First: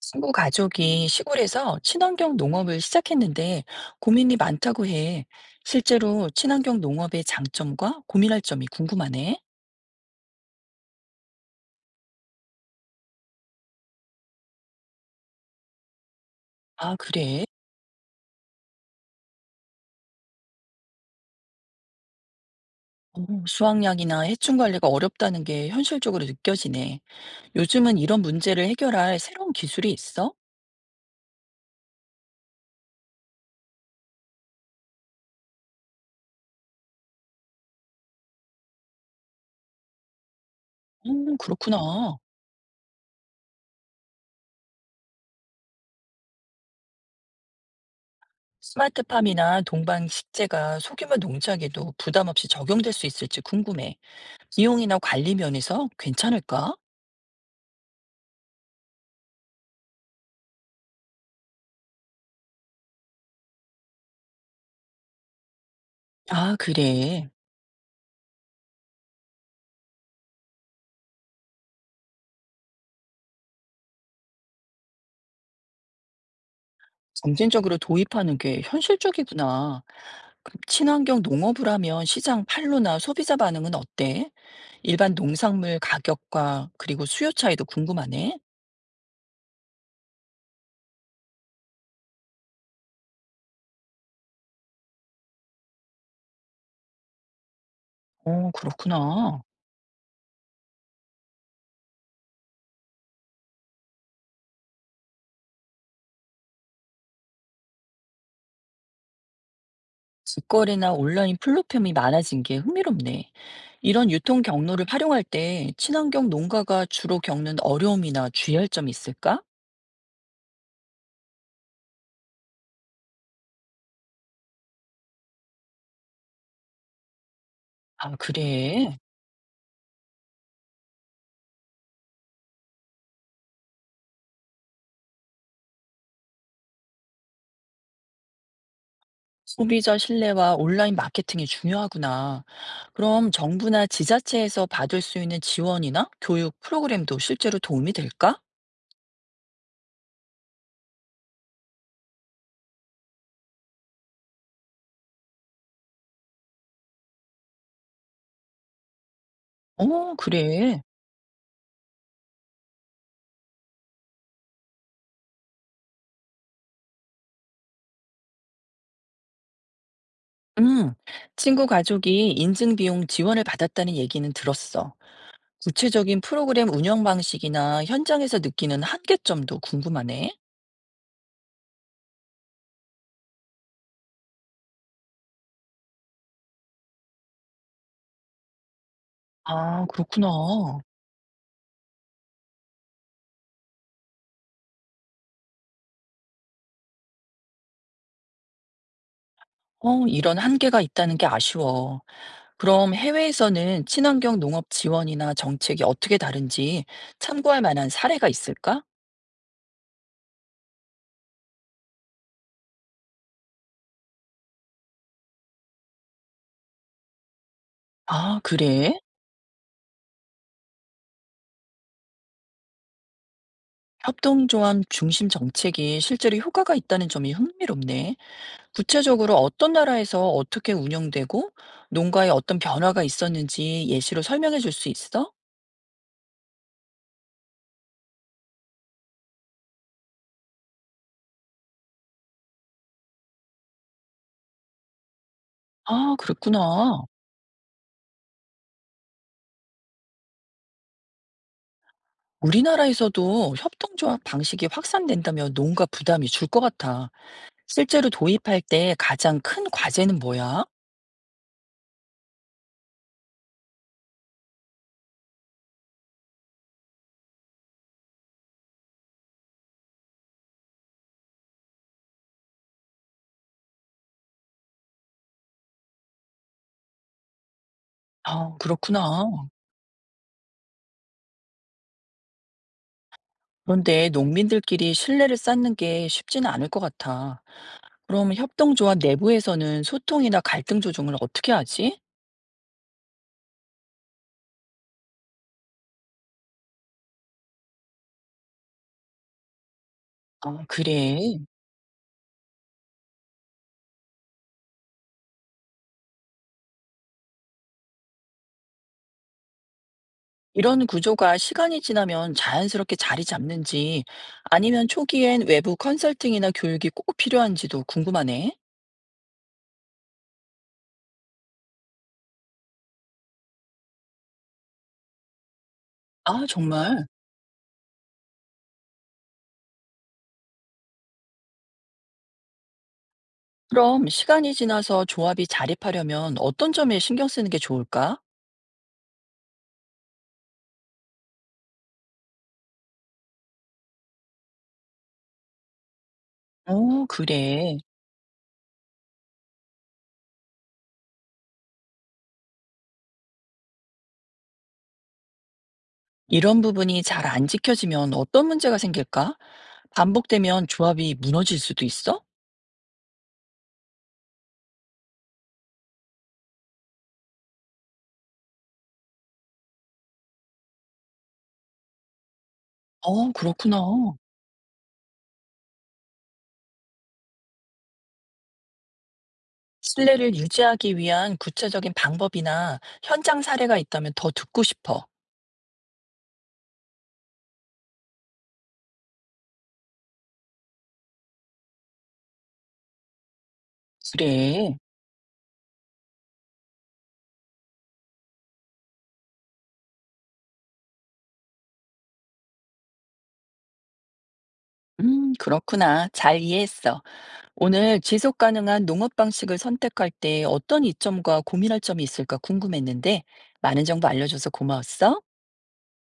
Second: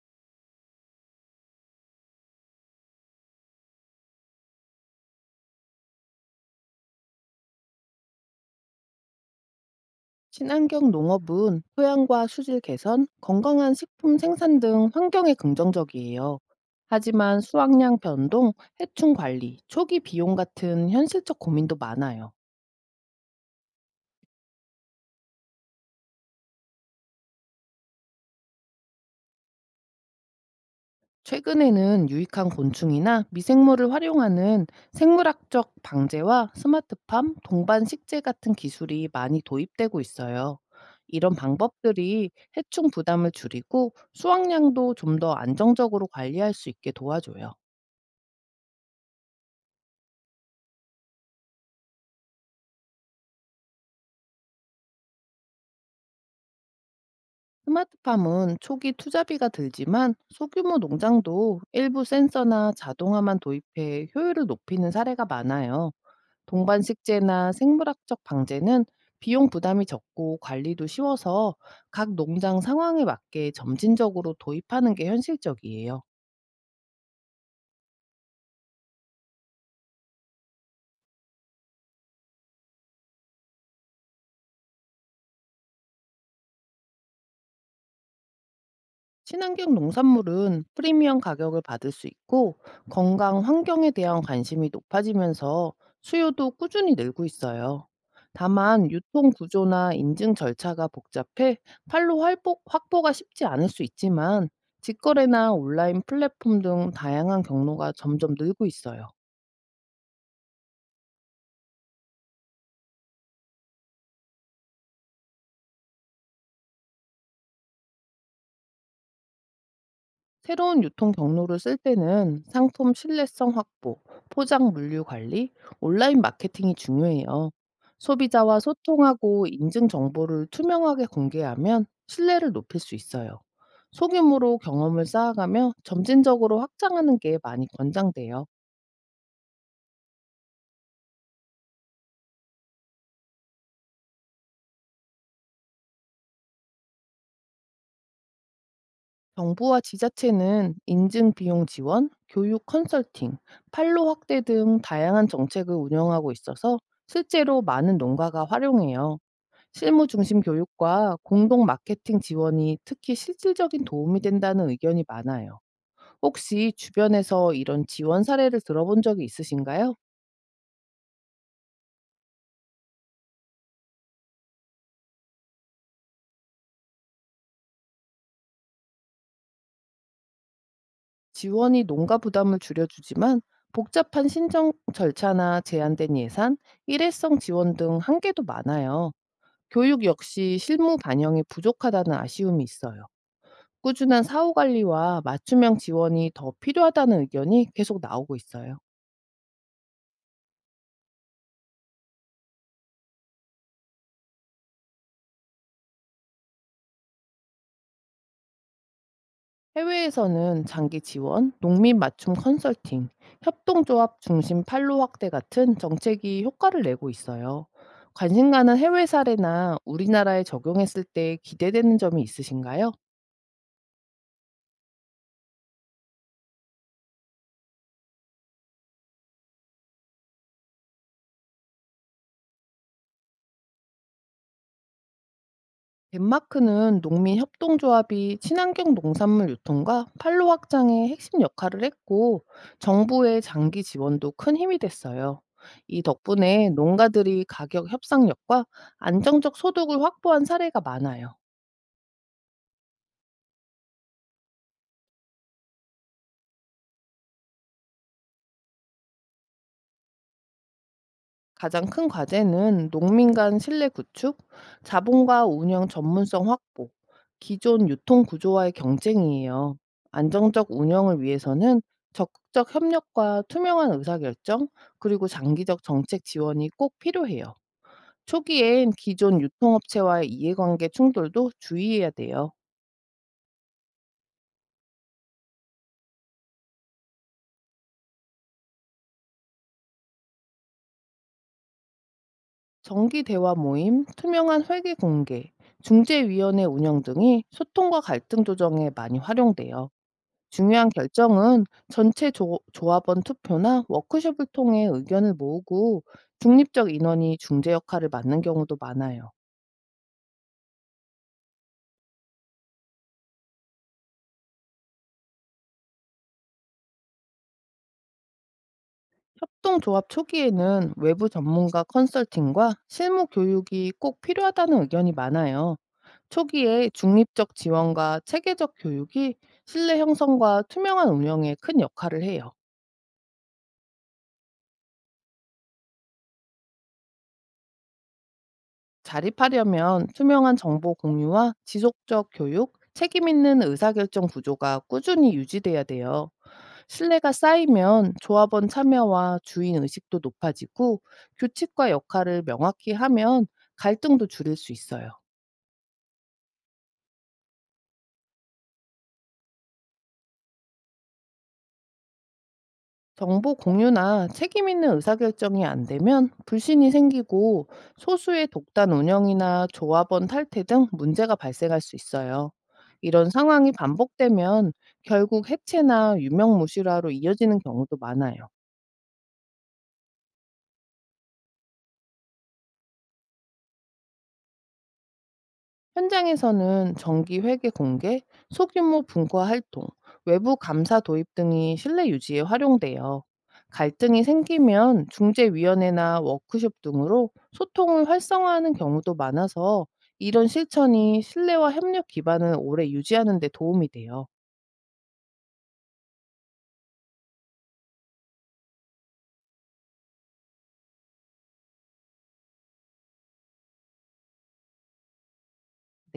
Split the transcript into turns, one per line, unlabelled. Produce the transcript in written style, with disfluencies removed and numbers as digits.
친구 가족이 시골에서 친환경 농업을 시작했는데 고민이 많다고 해. 실제로 친환경 농업의 장점과 고민할 점이 궁금하네.
친환경 농업은 토양과 수질 개선, 건강한 식품 생산 등 환경에 긍정적이에요.
아,
하지만
그래?
수확량 변동, 해충 관리, 초기 비용 같은 현실적 고민도 많아요.
어, 수확량이나 해충 관리가 어렵다는 게 현실적으로 느껴지네. 요즘은 이런 문제를 해결할 새로운 기술이 있어?
최근에는 유익한 곤충이나 미생물을 활용하는 생물학적 방제와 스마트팜, 동반 식재 같은 기술이 많이 도입되고 있어요. 이런
그렇구나.
방법들이 해충 부담을 줄이고 수확량도 좀 더 안정적으로 관리할 수 있게 도와줘요.
스마트팜이나 동방 식재가 소규모 농장에도 부담 없이 적용될 수 있을지 궁금해. 비용이나 관리 면에서 괜찮을까?
스마트팜은 초기 투자비가 들지만 소규모 농장도 일부 센서나 자동화만 도입해 효율을 높이는 사례가 많아요.
아,
동반
그래.
식재나 생물학적 방제는 비용 부담이 적고 관리도 쉬워서 각 농장 상황에 맞게 점진적으로 도입하는 게 현실적이에요.
점진적으로 도입하는 게 현실적이구나. 그럼 친환경 농업을 하면 시장 판로나 소비자 반응은 어때? 일반 농산물 가격과 그리고 수요 차이도 궁금하네.
친환경 농산물은 프리미엄 가격을 받을 수 있고 건강 환경에 대한 관심이 높아지면서 수요도 꾸준히 늘고 있어요.
어,
다만 유통
그렇구나.
구조나 인증 절차가 복잡해 확보가 쉽지 않을 수 있지만 직거래나 온라인 플랫폼 등 다양한 경로가 점점 늘고 있어요.
직거래나 온라인 플랫폼이 많아진 게 흥미롭네. 이런 유통 경로를 활용할 때 친환경 농가가 주로 겪는 어려움이나 주의할 점이 있을까?
새로운 유통 경로를 쓸 때는 상품 신뢰성 확보, 포장 물류 관리, 온라인 마케팅이 중요해요.
아,
소비자와
그래.
소통하고 인증 정보를 투명하게 공개하면 신뢰를 높일 수 있어요. 소규모로 경험을 쌓아가며 점진적으로 확장하는 게 많이 권장돼요.
소비자 신뢰와 온라인 마케팅이 중요하구나. 그럼 정부나 지자체에서 받을 수 있는 지원이나 교육 프로그램도 실제로 도움이 될까?
정부와 지자체는 인증 비용 지원, 교육 컨설팅, 판로 확대 등 다양한 정책을 운영하고 있어서 실제로 많은 농가가 활용해요. 실무
어,
중심
그래.
교육과 공동 마케팅 지원이 특히 실질적인 도움이 된다는 의견이 많아요. 혹시 주변에서 이런 지원 사례를 들어본 적이 있으신가요?
음, 친구 가족이 인증 비용 지원을 받았다는 얘기는 들었어. 구체적인 프로그램 운영 방식이나 현장에서 느끼는 한계점도 궁금하네.
지원이 농가 부담을 줄여주지만 복잡한 신청 절차나 제한된 예산, 일회성 지원 등 한계도 많아요.
아,
교육
그렇구나.
역시 실무 반영이 부족하다는 아쉬움이 있어요. 꾸준한 사후 관리와 맞춤형 지원이 더 필요하다는 의견이 계속 나오고 있어요.
어, 이런 한계가 있다는 게 아쉬워. 그럼 해외에서는 친환경 농업 지원이나 정책이 어떻게 다른지 참고할 만한 사례가 있을까?
해외에서는 장기 지원, 농민 맞춤 컨설팅, 협동조합 중심 판로 확대 같은 정책이 효과를 내고 있어요.
아,
관심 가는
그래?
해외 사례나 우리나라에 적용했을 때 기대되는 점이 있으신가요?
협동조합 중심 정책이 실제로 효과가 있다는 점이 흥미롭네. 구체적으로 어떤 나라에서 어떻게 운영되고 농가에 어떤 변화가 있었는지 예시로 설명해 줄 수 있어?
덴마크는 농민 협동조합이 친환경 농산물 유통과 판로 확장의 핵심 역할을 했고 정부의 장기 지원도 큰 힘이 됐어요. 이
아,
덕분에
그랬구나.
농가들이 가격 협상력과 안정적 소득을 확보한 사례가 많아요.
우리나라에서도 협동조합 방식이 확산된다면 농가 부담이 줄 것 같아. 실제로 도입할 때 가장 큰 과제는 뭐야?
가장 큰 과제는 농민 간 신뢰 구축, 자본과 운영 전문성 확보, 기존 유통 구조와의 경쟁이에요. 안정적 운영을 위해서는 적극적 협력과 투명한 의사결정, 그리고 장기적 정책 지원이 꼭 필요해요.
아,
초기엔 기존
그렇구나.
유통업체와의 이해관계 충돌도 주의해야 돼요.
그런데 농민들끼리 신뢰를 쌓는 게 쉽지는 않을 것 같아. 그럼 협동조합 내부에서는 소통이나 갈등 조정을 어떻게 하지?
정기 대화 모임, 투명한 회계 공개, 중재위원회 운영 등이 소통과 갈등 조정에 많이 활용돼요.
아,
중요한
그래.
결정은 전체 조, 합원 투표나 워크숍을 통해 의견을 모으고 중립적 인원이 중재 역할을 맡는 경우도 많아요.
이런 구조가 시간이 지나면 자연스럽게 자리 잡는지 아니면 초기엔 외부 컨설팅이나 교육이 꼭 필요한지도 궁금하네.
협동조합 초기에는 외부 전문가 컨설팅과 실무 교육이 꼭 필요하다는 의견이 많아요.
아,
초기에
정말?
중립적 지원과 체계적 교육이 신뢰 형성과 투명한 운영에 큰 역할을 해요.
그럼 시간이 지나서 조합이 자립하려면 어떤 점에 신경 쓰는 게 좋을까?
자립하려면 투명한 정보 공유와 지속적 교육, 책임 있는 의사결정 구조가 꾸준히 유지돼야 돼요.
어,
신뢰가
그래.
쌓이면 조합원 참여와 주인 의식도 높아지고 규칙과 역할을 명확히 하면 갈등도 줄일 수 있어요.
이런 부분이 잘 안 지켜지면 어떤 문제가 생길까? 반복되면 조합이 무너질 수도 있어?
정보 공유나 책임 있는 의사결정이 안 되면 불신이 생기고 소수의 독단 운영이나 조합원 탈퇴 등 문제가 발생할 수 있어요. 이런
어,
상황이
그렇구나.
반복되면 결국 해체나 유명무실화로 이어지는 경우도 많아요.
신뢰를 유지하기 위한 구체적인 방법이나 현장 사례가 있다면 더 듣고 싶어.
현장에서는 정기 회계 공개, 소규모 분과 활동, 외부 감사 도입 등이 신뢰 유지에 활용돼요. 갈등이
그래.
생기면 중재위원회나 워크숍 등으로 소통을 활성화하는 경우도 많아서 이런 실천이 신뢰와 협력 기반을 오래 유지하는 데 도움이 돼요.
그렇구나. 잘 이해했어. 오늘 지속 가능한 농업 방식을 선택할 때 어떤 이점과 고민할 점이 있을까 궁금했는데 많은 정보 알려줘서 고마웠어.
네.